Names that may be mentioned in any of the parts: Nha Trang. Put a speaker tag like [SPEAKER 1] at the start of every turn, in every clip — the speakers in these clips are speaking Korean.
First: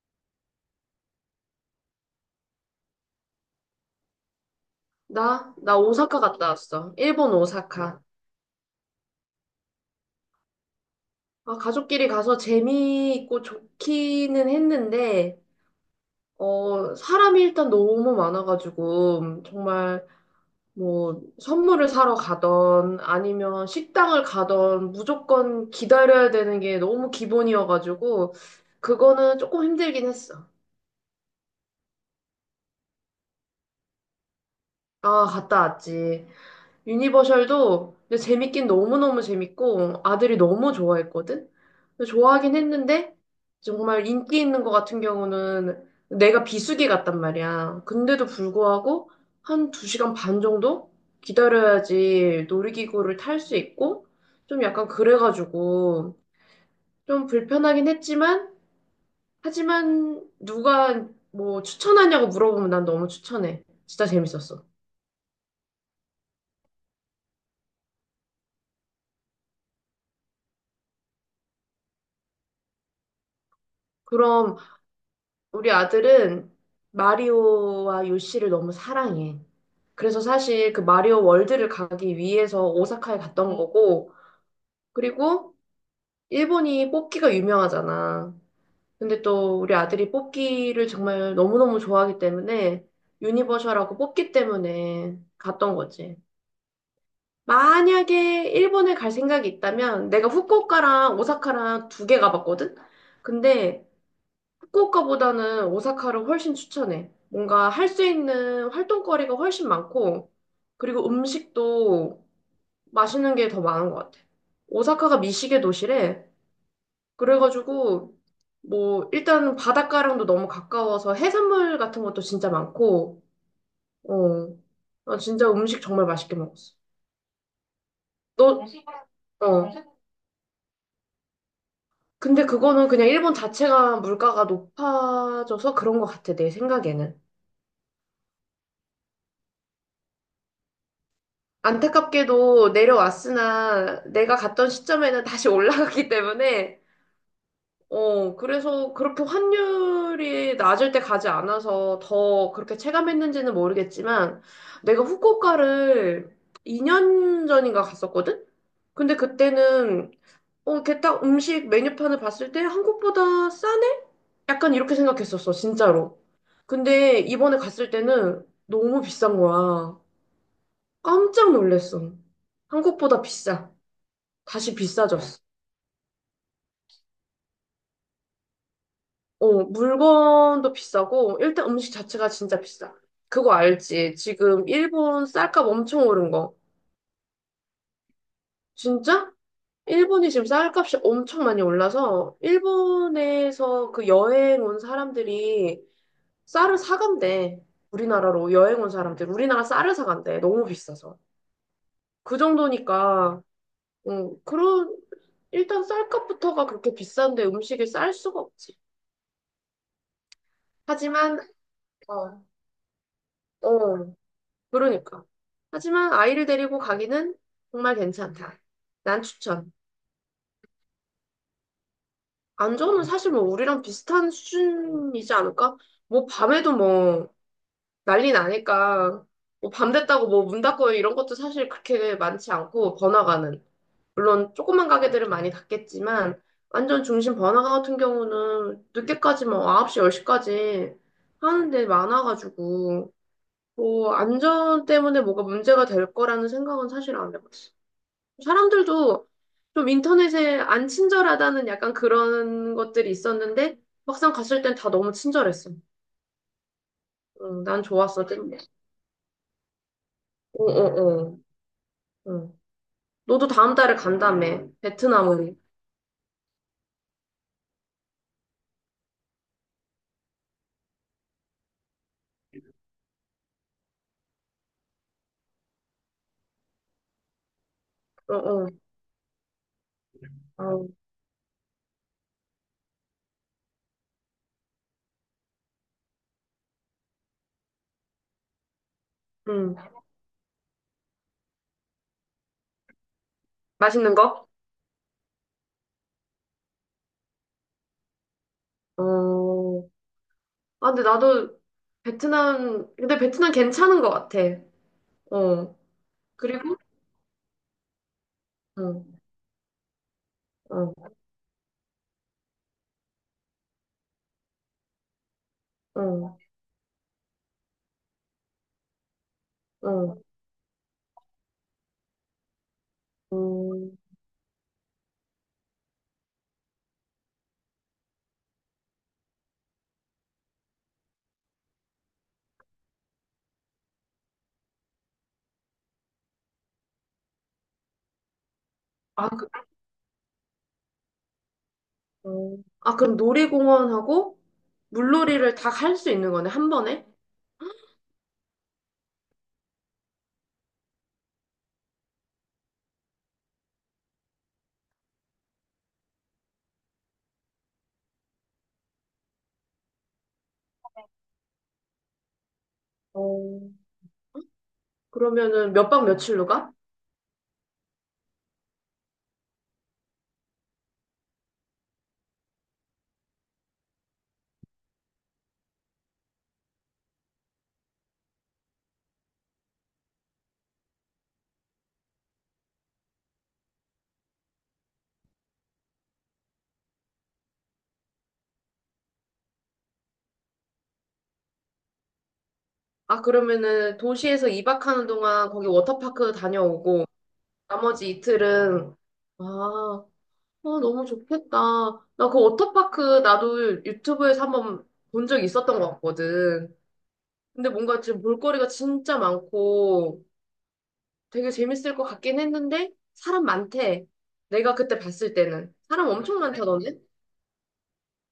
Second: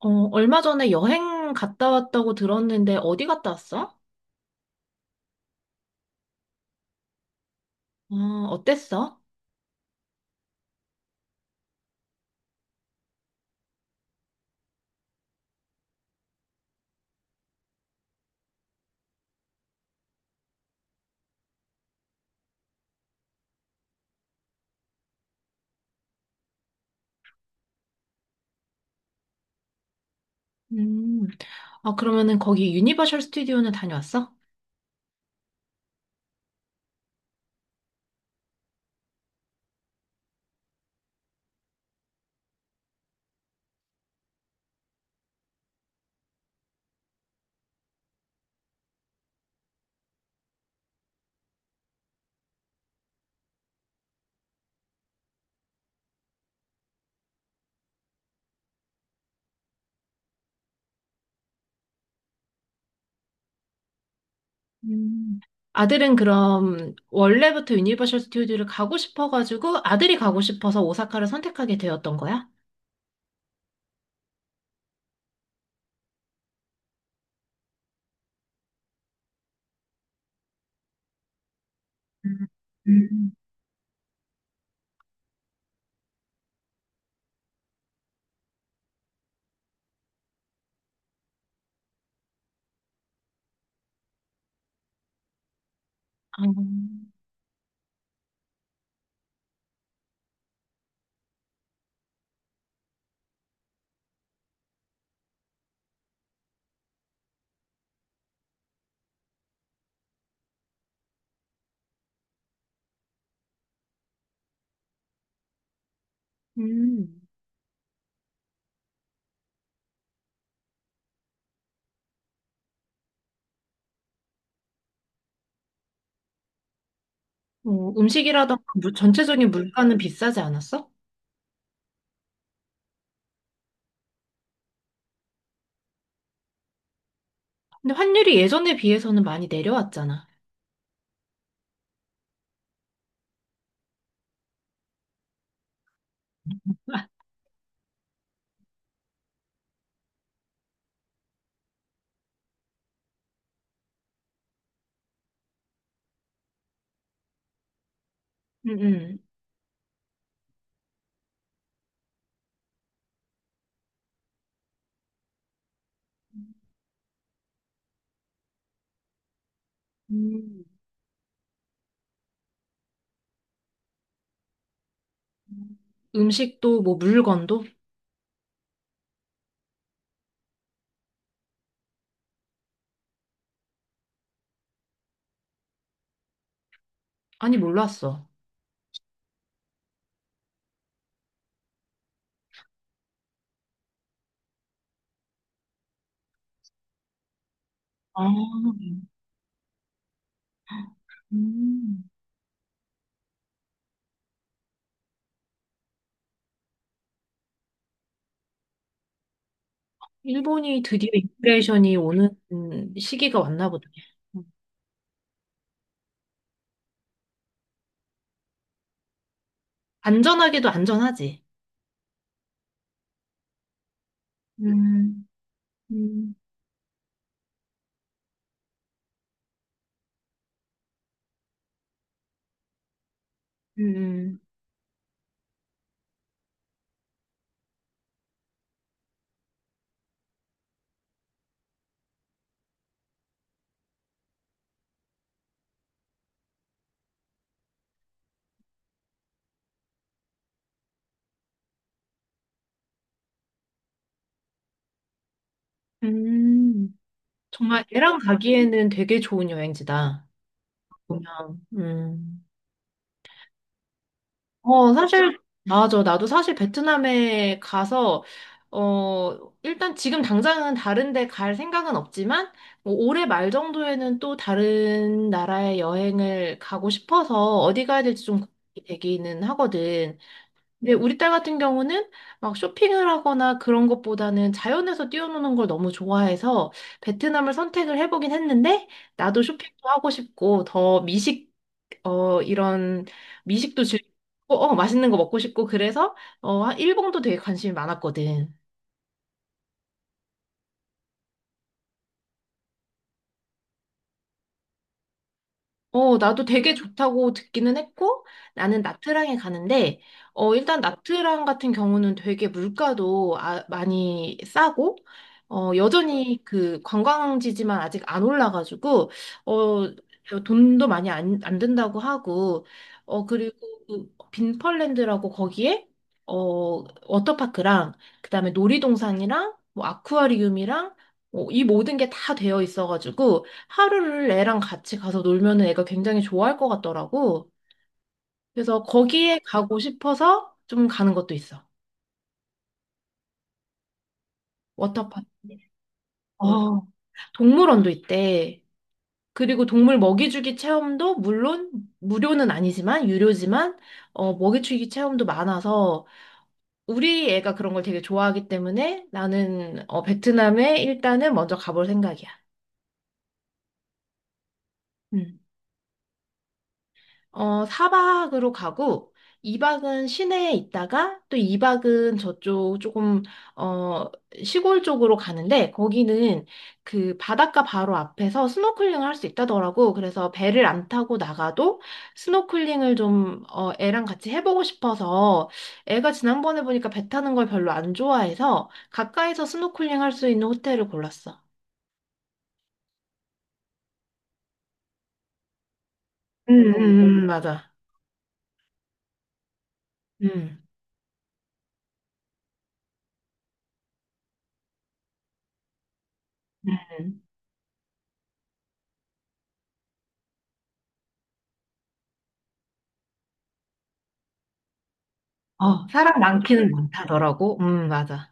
[SPEAKER 1] 어, 얼마 전에 여행 갔다 왔다고 들었는데 어디 갔다 왔어?
[SPEAKER 2] 나? 나 오사카 갔다 왔어. 일본 오사카.
[SPEAKER 1] 어, 어땠어?
[SPEAKER 2] 아, 가족끼리 가서 재미있고 좋기는 했는데, 사람이 일단 너무 많아가지고, 정말 뭐, 선물을 사러 가던, 아니면 식당을 가던, 무조건 기다려야 되는 게 너무 기본이어가지고, 그거는 조금 힘들긴 했어.
[SPEAKER 1] 음. 아, 그러면은 거기 유니버셜 스튜디오는 다녀왔어?
[SPEAKER 2] 아, 갔다 왔지. 유니버셜도 근데 재밌긴 너무너무 재밌고 아들이 너무 좋아했거든? 근데 좋아하긴 했는데 정말 인기 있는 거 같은 경우는 내가 비수기 같단 말이야. 근데도 불구하고 한 두시간반 정도 기다려야지 놀이기구를 탈 수 있고 좀 약간 그래가지고 좀 불편하긴 했지만 하지만 누가 뭐 추천하냐고 물어보면 난 너무 추천해. 진짜 재밌었어.
[SPEAKER 1] 음. 아들은 그럼 원래부터 유니버셜 스튜디오를 가고 싶어가지고 아들이 가고 싶어서 오사카를 선택하게 되었던 거야?
[SPEAKER 2] 그럼 우리 아들은 마리오와 요시를 너무 사랑해. 그래서 사실 그 마리오 월드를 가기
[SPEAKER 1] 음.
[SPEAKER 2] 위해서 오사카에
[SPEAKER 1] 음.
[SPEAKER 2] 갔던 거고, 그리고 일본이 뽑기가 유명하잖아. 근데 또 우리 아들이 뽑기를 정말 너무너무 좋아하기 때문에 유니버셜하고 뽑기 때문에 갔던 거지.
[SPEAKER 1] 아,
[SPEAKER 2] 만약에 일본에 갈 생각이 있다면 내가 후쿠오카랑 오사카랑 두 개 가봤거든? 근데 후쿠오카보다는 오사카를 훨씬 추천해. 뭔가 할 수 있는 활동거리가 훨씬 많고, 그리고 음식도 맛있는 게 더 많은 것 같아. 오사카가 미식의 도시래.
[SPEAKER 1] 음.
[SPEAKER 2] 그래가지고, 뭐, 일단 바닷가랑도 너무 가까워서 해산물 같은 것도 진짜 많고, 어, 나 진짜 음식 정말 맛있게 먹었어.
[SPEAKER 1] 어, 음식이라던가
[SPEAKER 2] 너,
[SPEAKER 1] 전체적인
[SPEAKER 2] 어.
[SPEAKER 1] 물가는 비싸지 않았어?
[SPEAKER 2] 근데 그거는 그냥 일본 자체가 물가가 높아져서 그런 것 같아, 내 생각에는.
[SPEAKER 1] 근데 환율이 예전에 비해서는 많이 내려왔잖아.
[SPEAKER 2] 안타깝게도 내려왔으나 내가 갔던 시점에는 다시 올라갔기 때문에 그래서 그렇게 환율이 낮을 때 가지 않아서 더 그렇게 체감했는지는 모르겠지만 내가 후쿠오카를 2년 전인가 갔었거든?
[SPEAKER 1] 음,
[SPEAKER 2] 근데
[SPEAKER 1] 음.
[SPEAKER 2] 그때는 이렇게 딱 음식 메뉴판을 봤을 때 한국보다 싸네? 약간 이렇게 생각했었어 진짜로. 근데 이번에 갔을 때는 너무 비싼 거야.
[SPEAKER 1] 음.
[SPEAKER 2] 깜짝 놀랐어. 한국보다 비싸. 다시 비싸졌어.
[SPEAKER 1] 음식도 뭐 물건도?
[SPEAKER 2] 어, 물건도 비싸고, 일단 음식 자체가 진짜 비싸. 그거 알지? 지금 일본 쌀값 엄청 오른 거.
[SPEAKER 1] 아니, 몰랐어.
[SPEAKER 2] 진짜? 일본이 지금 쌀값이 엄청 많이 올라서, 일본에서 그 여행 온 사람들이 쌀을 사간대.
[SPEAKER 1] 아,
[SPEAKER 2] 우리나라로 여행 온 사람들. 우리나라 쌀을 사간대. 너무 비싸서.
[SPEAKER 1] 음.
[SPEAKER 2] 그 정도니까, 음, 그런, 일단 쌀값부터가 그렇게 비싼데 음식을 쌀 수가 없지.
[SPEAKER 1] 일본이 드디어
[SPEAKER 2] 하지만,
[SPEAKER 1] 인플레이션이 오는
[SPEAKER 2] 어,
[SPEAKER 1] 시기가 왔나 보다.
[SPEAKER 2] 어. 그러니까. 하지만 아이를 데리고 가기는 정말 괜찮다. 난 추천.
[SPEAKER 1] 안전하게도 안전하지.
[SPEAKER 2] 안전은 사실 뭐 우리랑 비슷한
[SPEAKER 1] 음,
[SPEAKER 2] 수준이지 않을까? 뭐
[SPEAKER 1] 음,
[SPEAKER 2] 밤에도 뭐 난리 나니까 뭐밤 됐다고 뭐 문 닫고 이런 것도 사실 그렇게 많지 않고 번화가는
[SPEAKER 1] 음,
[SPEAKER 2] 물론 조그만 가게들은 많이 닫겠지만 완전 중심 번화가 같은 경우는 늦게까지 뭐 9시, 10시까지 하는 데 많아가지고 뭐 안전 때문에 뭐가 문제가 될 거라는 생각은 사실 안 해봤어. 사람들도 좀 인터넷에 안 친절하다는 약간 그런 것들이 있었는데 막상 갔을 땐 다 너무 친절했어.
[SPEAKER 1] 음.
[SPEAKER 2] 응, 난
[SPEAKER 1] 정말 애랑
[SPEAKER 2] 좋았어. 응,
[SPEAKER 1] 가기에는 되게 좋은 여행지다.
[SPEAKER 2] 응, 응.
[SPEAKER 1] 보면. 음.
[SPEAKER 2] 응. 너도 다음 달에 간다며.
[SPEAKER 1] 어, 사실,
[SPEAKER 2] 베트남으로.
[SPEAKER 1] 맞아. 나도 사실 베트남에 가서, 어, 일단 지금 당장은 다른 데 갈 생각은 없지만, 뭐 올해 말 정도에는 또 다른 나라에 여행을 가고 싶어서 어디 가야 될지
[SPEAKER 2] 어,
[SPEAKER 1] 좀
[SPEAKER 2] 어.
[SPEAKER 1] 고민이 되기는 하거든.
[SPEAKER 2] 어,
[SPEAKER 1] 근데 우리 딸 같은 경우는 막 쇼핑을 하거나 그런 것보다는 자연에서 뛰어노는 걸 너무 좋아해서 베트남을 선택을 해보긴 했는데 나도
[SPEAKER 2] 응.
[SPEAKER 1] 쇼핑도 하고 싶고 더 미식 어 이런 미식도 즐기고
[SPEAKER 2] 맛있는 거?
[SPEAKER 1] 어 맛있는 거 먹고 싶고 그래서 어 일본도 되게 관심이 많았거든.
[SPEAKER 2] 어. 아, 근데 나도 베트남, 근데 베트남 괜찮은 것 같아. 어.
[SPEAKER 1] 어, 나도 되게
[SPEAKER 2] 그리고?
[SPEAKER 1] 좋다고 듣기는 했고, 나는
[SPEAKER 2] 응,
[SPEAKER 1] 나트랑에 가는데, 어, 일단
[SPEAKER 2] 응,
[SPEAKER 1] 나트랑 같은 경우는 되게 물가도 아, 많이 싸고, 어,
[SPEAKER 2] 응,
[SPEAKER 1] 여전히 그 관광지지만 아직 안 올라가지고, 어,
[SPEAKER 2] 응.
[SPEAKER 1] 돈도 많이 안 든다고 하고, 어, 그리고
[SPEAKER 2] 응.
[SPEAKER 1] 그 빈펄랜드라고 거기에, 어, 워터파크랑, 그다음에 놀이동산이랑, 뭐, 아쿠아리움이랑, 어, 이 모든 게 다 되어 있어가지고, 하루를 애랑 같이 가서 놀면은 애가 굉장히 좋아할 것 같더라고. 그래서
[SPEAKER 2] 아,
[SPEAKER 1] 거기에 가고 싶어서 좀 가는 것도 있어.
[SPEAKER 2] 어. 아, 그럼 놀이공원하고
[SPEAKER 1] 워터파크.
[SPEAKER 2] 물놀이를 다 할 수 있는 거네, 한
[SPEAKER 1] 어,
[SPEAKER 2] 번에?
[SPEAKER 1] 동물원도 있대. 그리고 동물 먹이주기 체험도 물론 무료는 아니지만 유료지만 어, 먹이주기 체험도 많아서 우리 애가 그런 걸 되게 좋아하기 때문에 나는 어, 베트남에 일단은 먼저 가볼 생각이야.
[SPEAKER 2] 어.
[SPEAKER 1] 음.
[SPEAKER 2] 그러면은 몇 박 며칠로 가?
[SPEAKER 1] 어, 4박으로 가고 2박은 시내에 있다가 또 2박은 저쪽 조금 어, 시골 쪽으로 가는데 거기는 그 바닷가 바로 앞에서 스노클링을 할 수 있다더라고. 그래서 배를 안 타고 나가도 스노클링을 좀 어, 애랑 같이 해보고 싶어서 애가 지난번에 보니까 배 타는 걸 별로 안 좋아해서 가까이서 스노클링 할 수 있는 호텔을 골랐어.
[SPEAKER 2] 아, 그러면은 도시에서 2박 하는 동안 거기 워터파크 다녀오고,
[SPEAKER 1] 맞아.
[SPEAKER 2] 나머지 이틀은, 아,
[SPEAKER 1] 응
[SPEAKER 2] 어, 너무 좋겠다. 나 그 워터파크 나도 유튜브에서 한번 본 적 있었던 것 같거든.
[SPEAKER 1] 음.
[SPEAKER 2] 근데 뭔가 지금 볼거리가 진짜 많고 되게 재밌을 것 같긴 했는데, 사람 많대. 내가 그때 봤을 때는.
[SPEAKER 1] 어,
[SPEAKER 2] 사람
[SPEAKER 1] 사람
[SPEAKER 2] 엄청
[SPEAKER 1] 많기는
[SPEAKER 2] 많다던데?
[SPEAKER 1] 많다더라고. 맞아.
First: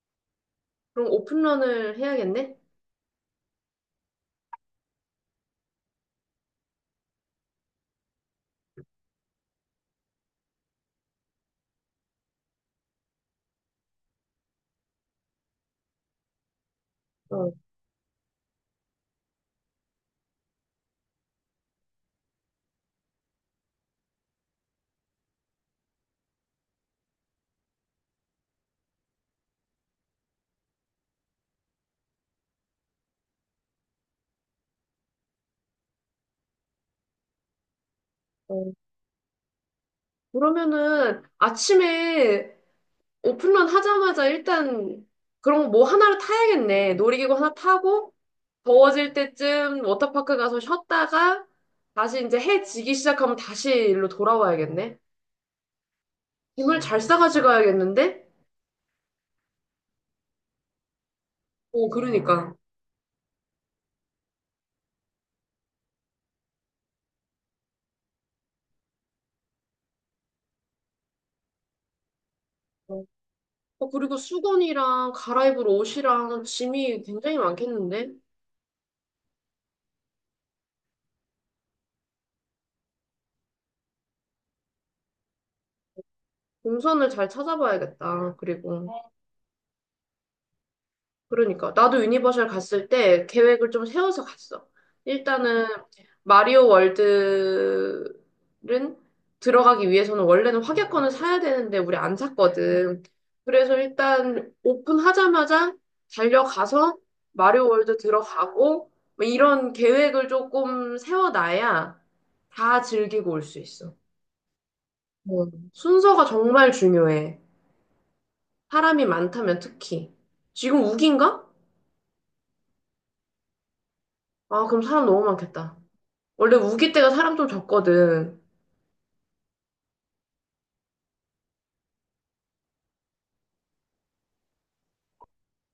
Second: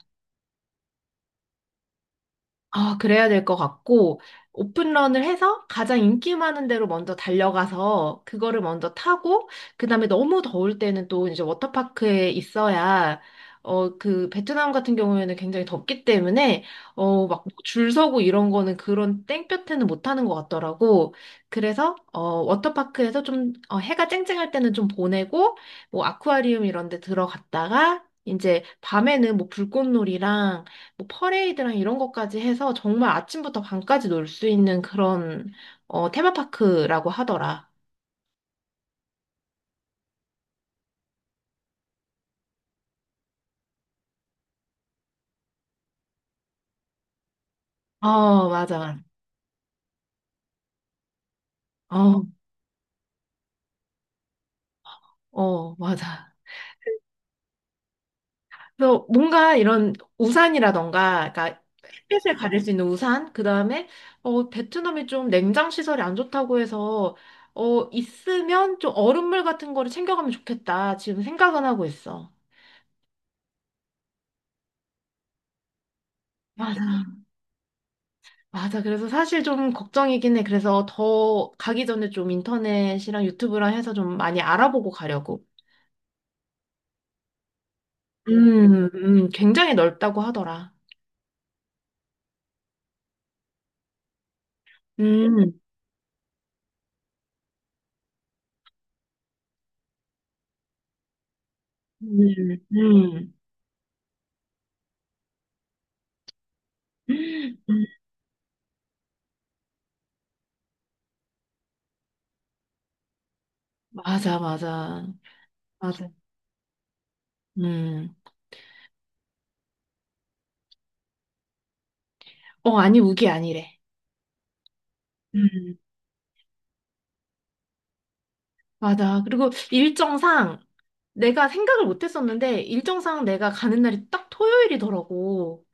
[SPEAKER 2] 그럼 오픈런을 해야겠네?
[SPEAKER 1] 아, 그래야 될 것 같고, 오픈런을 해서 가장 인기 많은 데로 먼저 달려가서 그거를 먼저 타고, 그 다음에 너무 더울 때는 또 이제 워터파크에 있어야, 어, 그 베트남 같은 경우에는 굉장히 덥기 때문에, 어, 막 뭐
[SPEAKER 2] 어,
[SPEAKER 1] 줄 서고 이런 거는 그런 땡볕에는 못 하는 것 같더라고. 그래서, 어, 워터파크에서 좀, 어, 해가 쨍쨍할 때는 좀 보내고, 뭐 아쿠아리움 이런 데 들어갔다가, 이제 밤에는 뭐 불꽃놀이랑 뭐 퍼레이드랑 이런 것까지 해서 정말 아침부터 밤까지 놀 수 있는 그런 어, 테마파크라고 하더라.
[SPEAKER 2] 어. 그러면은 아침에 오픈런 하자마자 일단 그런 거 뭐 하나를 타야겠네. 놀이기구 하나 타고
[SPEAKER 1] 어, 맞아.
[SPEAKER 2] 더워질 때쯤 워터파크 가서 쉬었다가
[SPEAKER 1] 어,
[SPEAKER 2] 다시 이제 해 지기 시작하면 다시 일로 돌아와야겠네.
[SPEAKER 1] 어, 맞아.
[SPEAKER 2] 짐을 잘 싸가지 가야겠는데?
[SPEAKER 1] 그래서 뭔가 이런 우산이라던가, 그러니까
[SPEAKER 2] 어,
[SPEAKER 1] 햇빛을
[SPEAKER 2] 그러니까.
[SPEAKER 1] 가릴 수 있는 우산, 그 다음에 어, 베트남이 좀 냉장 시설이 안 좋다고 해서 어, 있으면 좀 얼음물 같은 거를 챙겨가면 좋겠다. 지금 생각은 하고 있어.
[SPEAKER 2] 어. 그리고 수건이랑 갈아입을 옷이랑
[SPEAKER 1] 맞아.
[SPEAKER 2] 짐이 굉장히 많겠는데?
[SPEAKER 1] 맞아. 그래서 사실 좀 걱정이긴 해. 그래서 더 가기 전에 좀 인터넷이랑 유튜브랑 해서 좀 많이 알아보고 가려고.
[SPEAKER 2] 동선을 잘 찾아봐야겠다. 그리고.
[SPEAKER 1] 굉장히 넓다고 하더라.
[SPEAKER 2] 그러니까 나도 유니버셜 갔을 때 계획을 좀 세워서 갔어.
[SPEAKER 1] 음,
[SPEAKER 2] 일단은 마리오 월드는 들어가기 위해서는 원래는 확약권을 사야 되는데 우리 안
[SPEAKER 1] 음,
[SPEAKER 2] 샀거든.
[SPEAKER 1] 음.
[SPEAKER 2] 그래서 일단 오픈하자마자 달려가서 마리오 월드 들어가고 뭐 이런 계획을 조금 세워놔야 다 즐기고 올 수 있어.
[SPEAKER 1] 맞아, 맞아.
[SPEAKER 2] 뭐,
[SPEAKER 1] 맞아.
[SPEAKER 2] 순서가 정말 중요해.
[SPEAKER 1] 음.
[SPEAKER 2] 사람이 많다면 특히. 지금 우기인가?
[SPEAKER 1] 어, 아니, 우기 아니래.
[SPEAKER 2] 아, 그럼 사람 너무 많겠다.
[SPEAKER 1] 음.
[SPEAKER 2] 원래 우기 때가 사람 좀 적거든.
[SPEAKER 1] 맞아. 그리고 일정상 내가 생각을 못 했었는데 일정상 내가 가는 날이 딱 토요일이더라고.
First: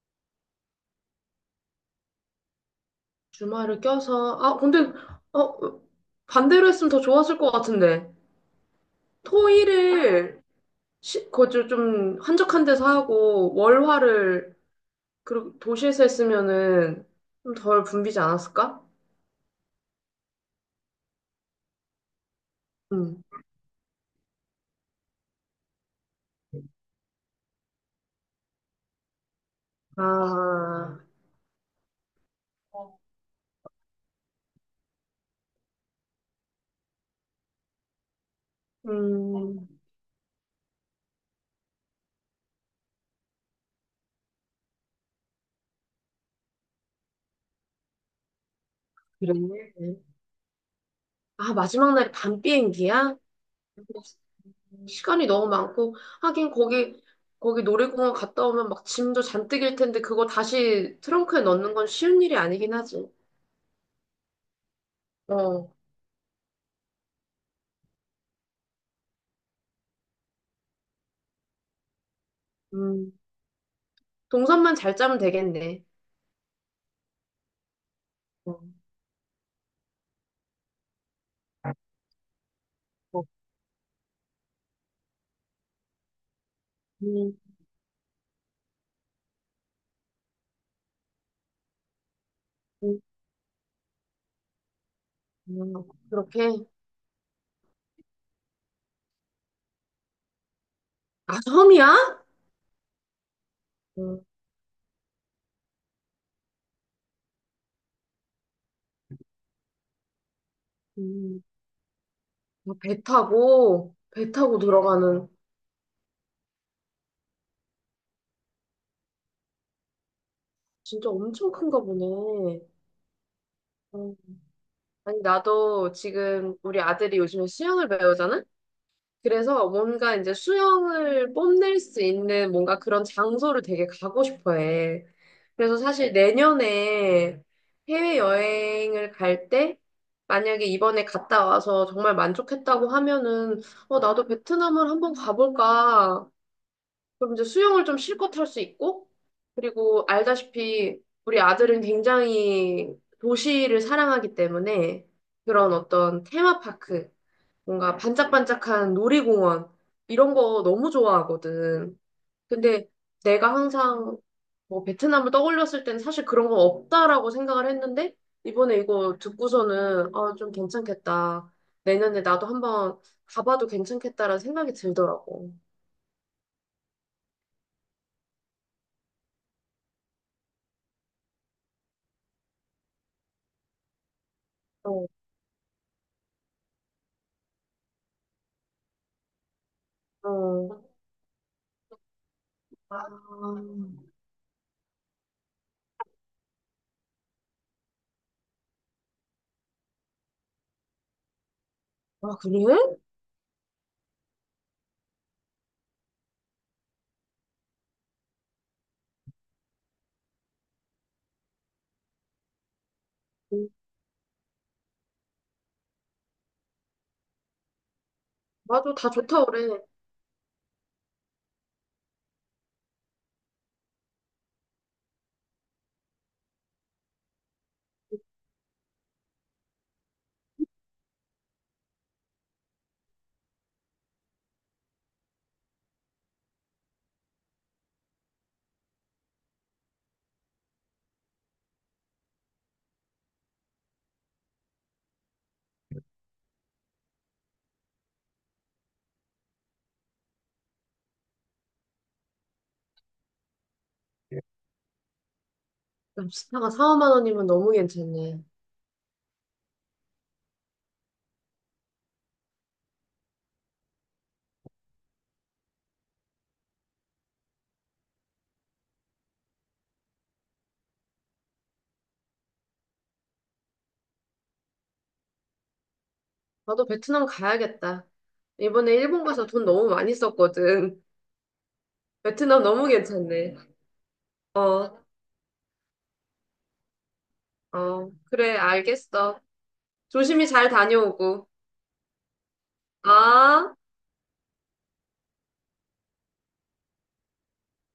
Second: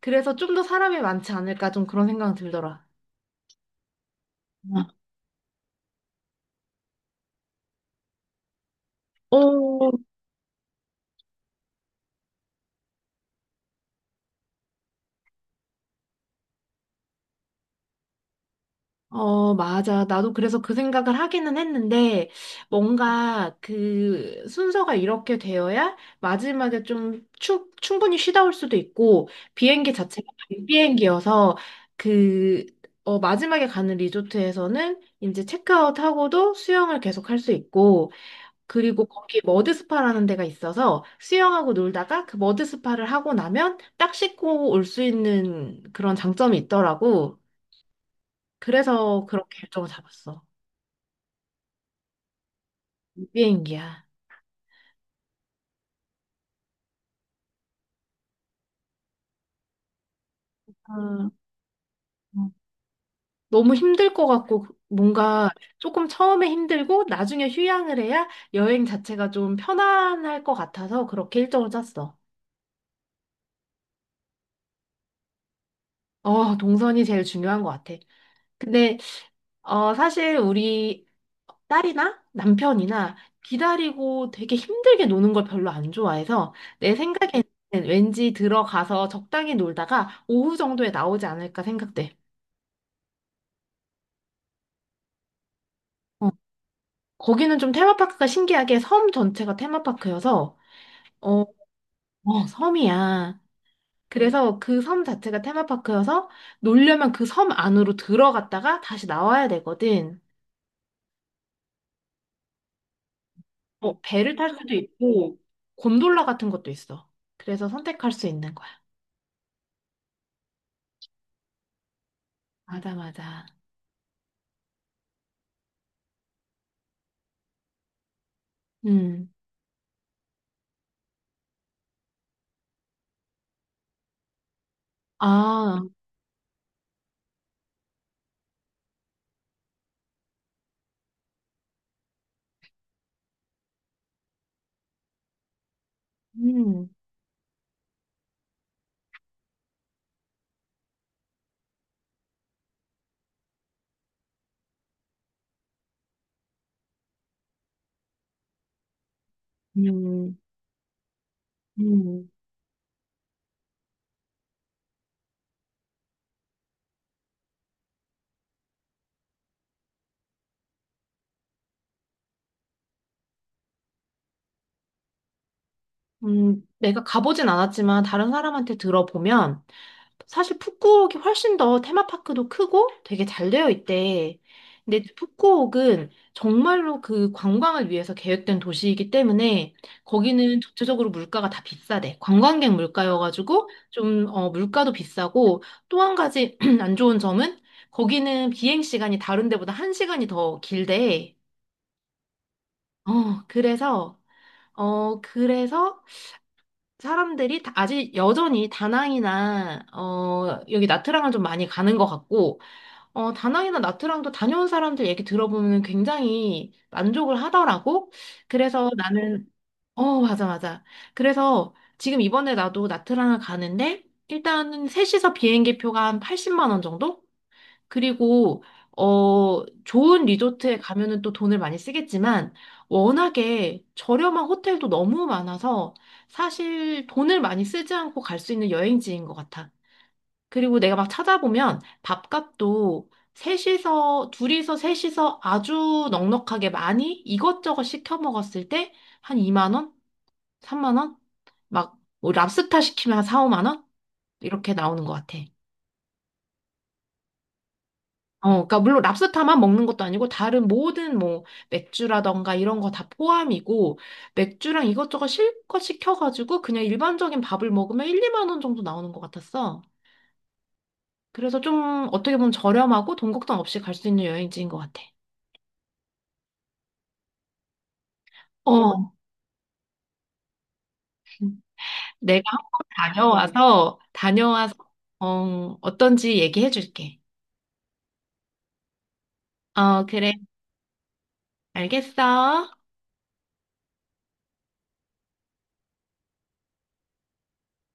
[SPEAKER 1] 그래서 좀 더 사람이 많지 않을까 좀 그런 생각 들더라.
[SPEAKER 2] 주말을 껴서, 아, 근데, 어, 반대로 했으면 더 좋았을 것 같은데.
[SPEAKER 1] 어,
[SPEAKER 2] 토일을, 시, 거주 좀 한적한 데서 하고, 월화를, 그리고 도시에서 했으면은 좀 덜 붐비지 않았을까?
[SPEAKER 1] 어, 맞아. 나도 그래서 그 생각을 하기는 했는데,
[SPEAKER 2] 음.
[SPEAKER 1] 뭔가 그 순서가 이렇게 되어야 마지막에 충분히 쉬다 올 수도 있고, 비행기 자체가 밤
[SPEAKER 2] 아,
[SPEAKER 1] 비행기여서, 그, 어, 마지막에 가는 리조트에서는 이제 체크아웃하고도 수영을 계속 할 수 있고, 그리고 거기
[SPEAKER 2] 음.
[SPEAKER 1] 머드스파라는 데가 있어서 수영하고 놀다가 그 머드스파를 하고 나면 딱 씻고 올 수 있는 그런 장점이 있더라고. 그래서 그렇게 일정을
[SPEAKER 2] 그래.
[SPEAKER 1] 잡았어.
[SPEAKER 2] 아, 마지막 날이 밤 비행기야?
[SPEAKER 1] 비행기야.
[SPEAKER 2] 시간이 너무 많고 하긴 거기 거기 놀이공원 갔다 오면 막 짐도 잔뜩 일 텐데 그거
[SPEAKER 1] 아,
[SPEAKER 2] 다시
[SPEAKER 1] 어.
[SPEAKER 2] 트렁크에 넣는 건 쉬운 일이 아니긴 하지.
[SPEAKER 1] 너무 힘들 것 같고 그 뭔가
[SPEAKER 2] 어,
[SPEAKER 1] 조금 처음에 힘들고 나중에 휴양을 해야 여행 자체가 좀 편안할 것 같아서 그렇게 일정을 짰어.
[SPEAKER 2] 음, 동선만 잘 짜면 되겠네.
[SPEAKER 1] 어, 동선이 제일 중요한 것 같아.
[SPEAKER 2] 어,
[SPEAKER 1] 근데 어, 사실 우리 딸이나 남편이나
[SPEAKER 2] 어,
[SPEAKER 1] 기다리고 되게 힘들게 노는 걸 별로 안 좋아해서 내
[SPEAKER 2] 음,
[SPEAKER 1] 생각에는 왠지 들어가서 적당히 놀다가 오후 정도에 나오지 않을까 생각돼.
[SPEAKER 2] 음, 음,
[SPEAKER 1] 어.
[SPEAKER 2] 그렇게
[SPEAKER 1] 거기는 좀 테마파크가 신기하게 섬 전체가 테마파크여서,
[SPEAKER 2] 아
[SPEAKER 1] 어,
[SPEAKER 2] 섬이야?
[SPEAKER 1] 어, 섬이야. 응.
[SPEAKER 2] 음,
[SPEAKER 1] 그래서 그 섬 자체가 테마파크여서 놀려면 그 섬 안으로 들어갔다가 다시 나와야 되거든.
[SPEAKER 2] 음. 아, 배 타고
[SPEAKER 1] 어
[SPEAKER 2] 배
[SPEAKER 1] 배를 탈
[SPEAKER 2] 타고
[SPEAKER 1] 수도
[SPEAKER 2] 들어가는
[SPEAKER 1] 있고, 곤돌라 같은 것도 있어. 그래서 선택할 수 있는 거야.
[SPEAKER 2] 진짜 엄청 큰가 보네.
[SPEAKER 1] 맞아, 맞아.
[SPEAKER 2] 어, 아니 나도 지금 우리 아들이 요즘에 수영을 배우잖아.
[SPEAKER 1] 음.
[SPEAKER 2] 그래서 뭔가 이제 수영을 뽐낼 수 있는 뭔가 그런 장소를 되게 가고 싶어 해. 그래서
[SPEAKER 1] 아,
[SPEAKER 2] 사실 내년에 해외여행을 갈 때, 만약에 이번에 갔다 와서 정말 만족했다고 하면은, 나도 베트남을 한번 가볼까.
[SPEAKER 1] 음,
[SPEAKER 2] 그럼 이제 수영을 좀 실컷 할 수 있고, 그리고 알다시피 우리 아들은 굉장히 도시를 사랑하기 때문에 그런 어떤 테마파크, 뭔가 반짝반짝한 놀이공원 이런
[SPEAKER 1] 음,
[SPEAKER 2] 거 너무 좋아하거든.
[SPEAKER 1] 음,
[SPEAKER 2] 근데 내가 항상 뭐 베트남을 떠올렸을 땐 사실 그런 거 없다라고 생각을 했는데 이번에 이거 듣고서는 아, 좀 괜찮겠다. 내년에 나도 한번 가봐도 괜찮겠다라는 생각이 들더라고.
[SPEAKER 1] 내가 가보진 않았지만 다른 사람한테 들어보면 사실 푸꾸옥이 훨씬 더 테마파크도 크고 되게 잘 되어 있대. 근데
[SPEAKER 2] 어,
[SPEAKER 1] 푸꾸옥은 정말로 그 관광을 위해서 계획된 도시이기 때문에 거기는
[SPEAKER 2] 어.
[SPEAKER 1] 전체적으로 물가가 다 비싸대. 관광객
[SPEAKER 2] 아,
[SPEAKER 1] 물가여가지고 좀 어, 물가도 비싸고 또 한 가지 안 좋은 점은 거기는 비행 시간이 다른 데보다 한 시간이 더 길대.
[SPEAKER 2] 아, 그래?
[SPEAKER 1] 어, 그래서 어, 그래서 사람들이 아직 여전히 다낭이나 어 여기 나트랑을 좀 많이 가는 것 같고 어, 다낭이나 나트랑도 다녀온 사람들 얘기 들어보면 굉장히 만족을 하더라고. 그래서
[SPEAKER 2] 맞아, 다 좋다
[SPEAKER 1] 나는,
[SPEAKER 2] 그래.
[SPEAKER 1] 어, 맞아, 맞아. 그래서 지금 이번에 나도 나트랑을 가는데, 일단은 셋이서 비행기 표가 한 80만 원 정도? 그리고, 어, 좋은 리조트에 가면은 또 돈을 많이 쓰겠지만, 워낙에 저렴한 호텔도 너무 많아서, 사실 돈을 많이 쓰지 않고 갈 수 있는 여행지인 것 같아. 그리고 내가 막 찾아보면 밥값도 셋이서, 둘이서 셋이서 아주 넉넉하게 많이 이것저것 시켜 먹었을 때 한 2만 원? 3만 원? 막, 뭐 랍스타 시키면 한 4, 5만 원? 이렇게 나오는 것 같아.
[SPEAKER 2] 랍스타가 4, 5만 원이면 너무 괜찮네.
[SPEAKER 1] 어, 그러니까 물론 랍스타만 먹는 것도 아니고 다른 모든 뭐 맥주라던가 이런 거 다 포함이고 맥주랑 이것저것 실컷 시켜가지고 그냥 일반적인 밥을 먹으면 1, 2만 원 정도 나오는 것 같았어. 그래서 좀 어떻게 보면 저렴하고 돈 걱정 없이 갈 수 있는 여행지인 것 같아.
[SPEAKER 2] 나도 베트남 가야겠다.
[SPEAKER 1] 어,
[SPEAKER 2] 이번에
[SPEAKER 1] 어,
[SPEAKER 2] 일본 가서 돈 너무 많이 썼거든.
[SPEAKER 1] 내가
[SPEAKER 2] 베트남
[SPEAKER 1] 한번
[SPEAKER 2] 너무 괜찮네.
[SPEAKER 1] 다녀와서,
[SPEAKER 2] 어,
[SPEAKER 1] 어, 어떤지 얘기해 줄게.
[SPEAKER 2] 어, 그래, 알겠어.
[SPEAKER 1] 어, 그래.
[SPEAKER 2] 조심히 잘 다녀오고.
[SPEAKER 1] 알겠어.
[SPEAKER 2] 아.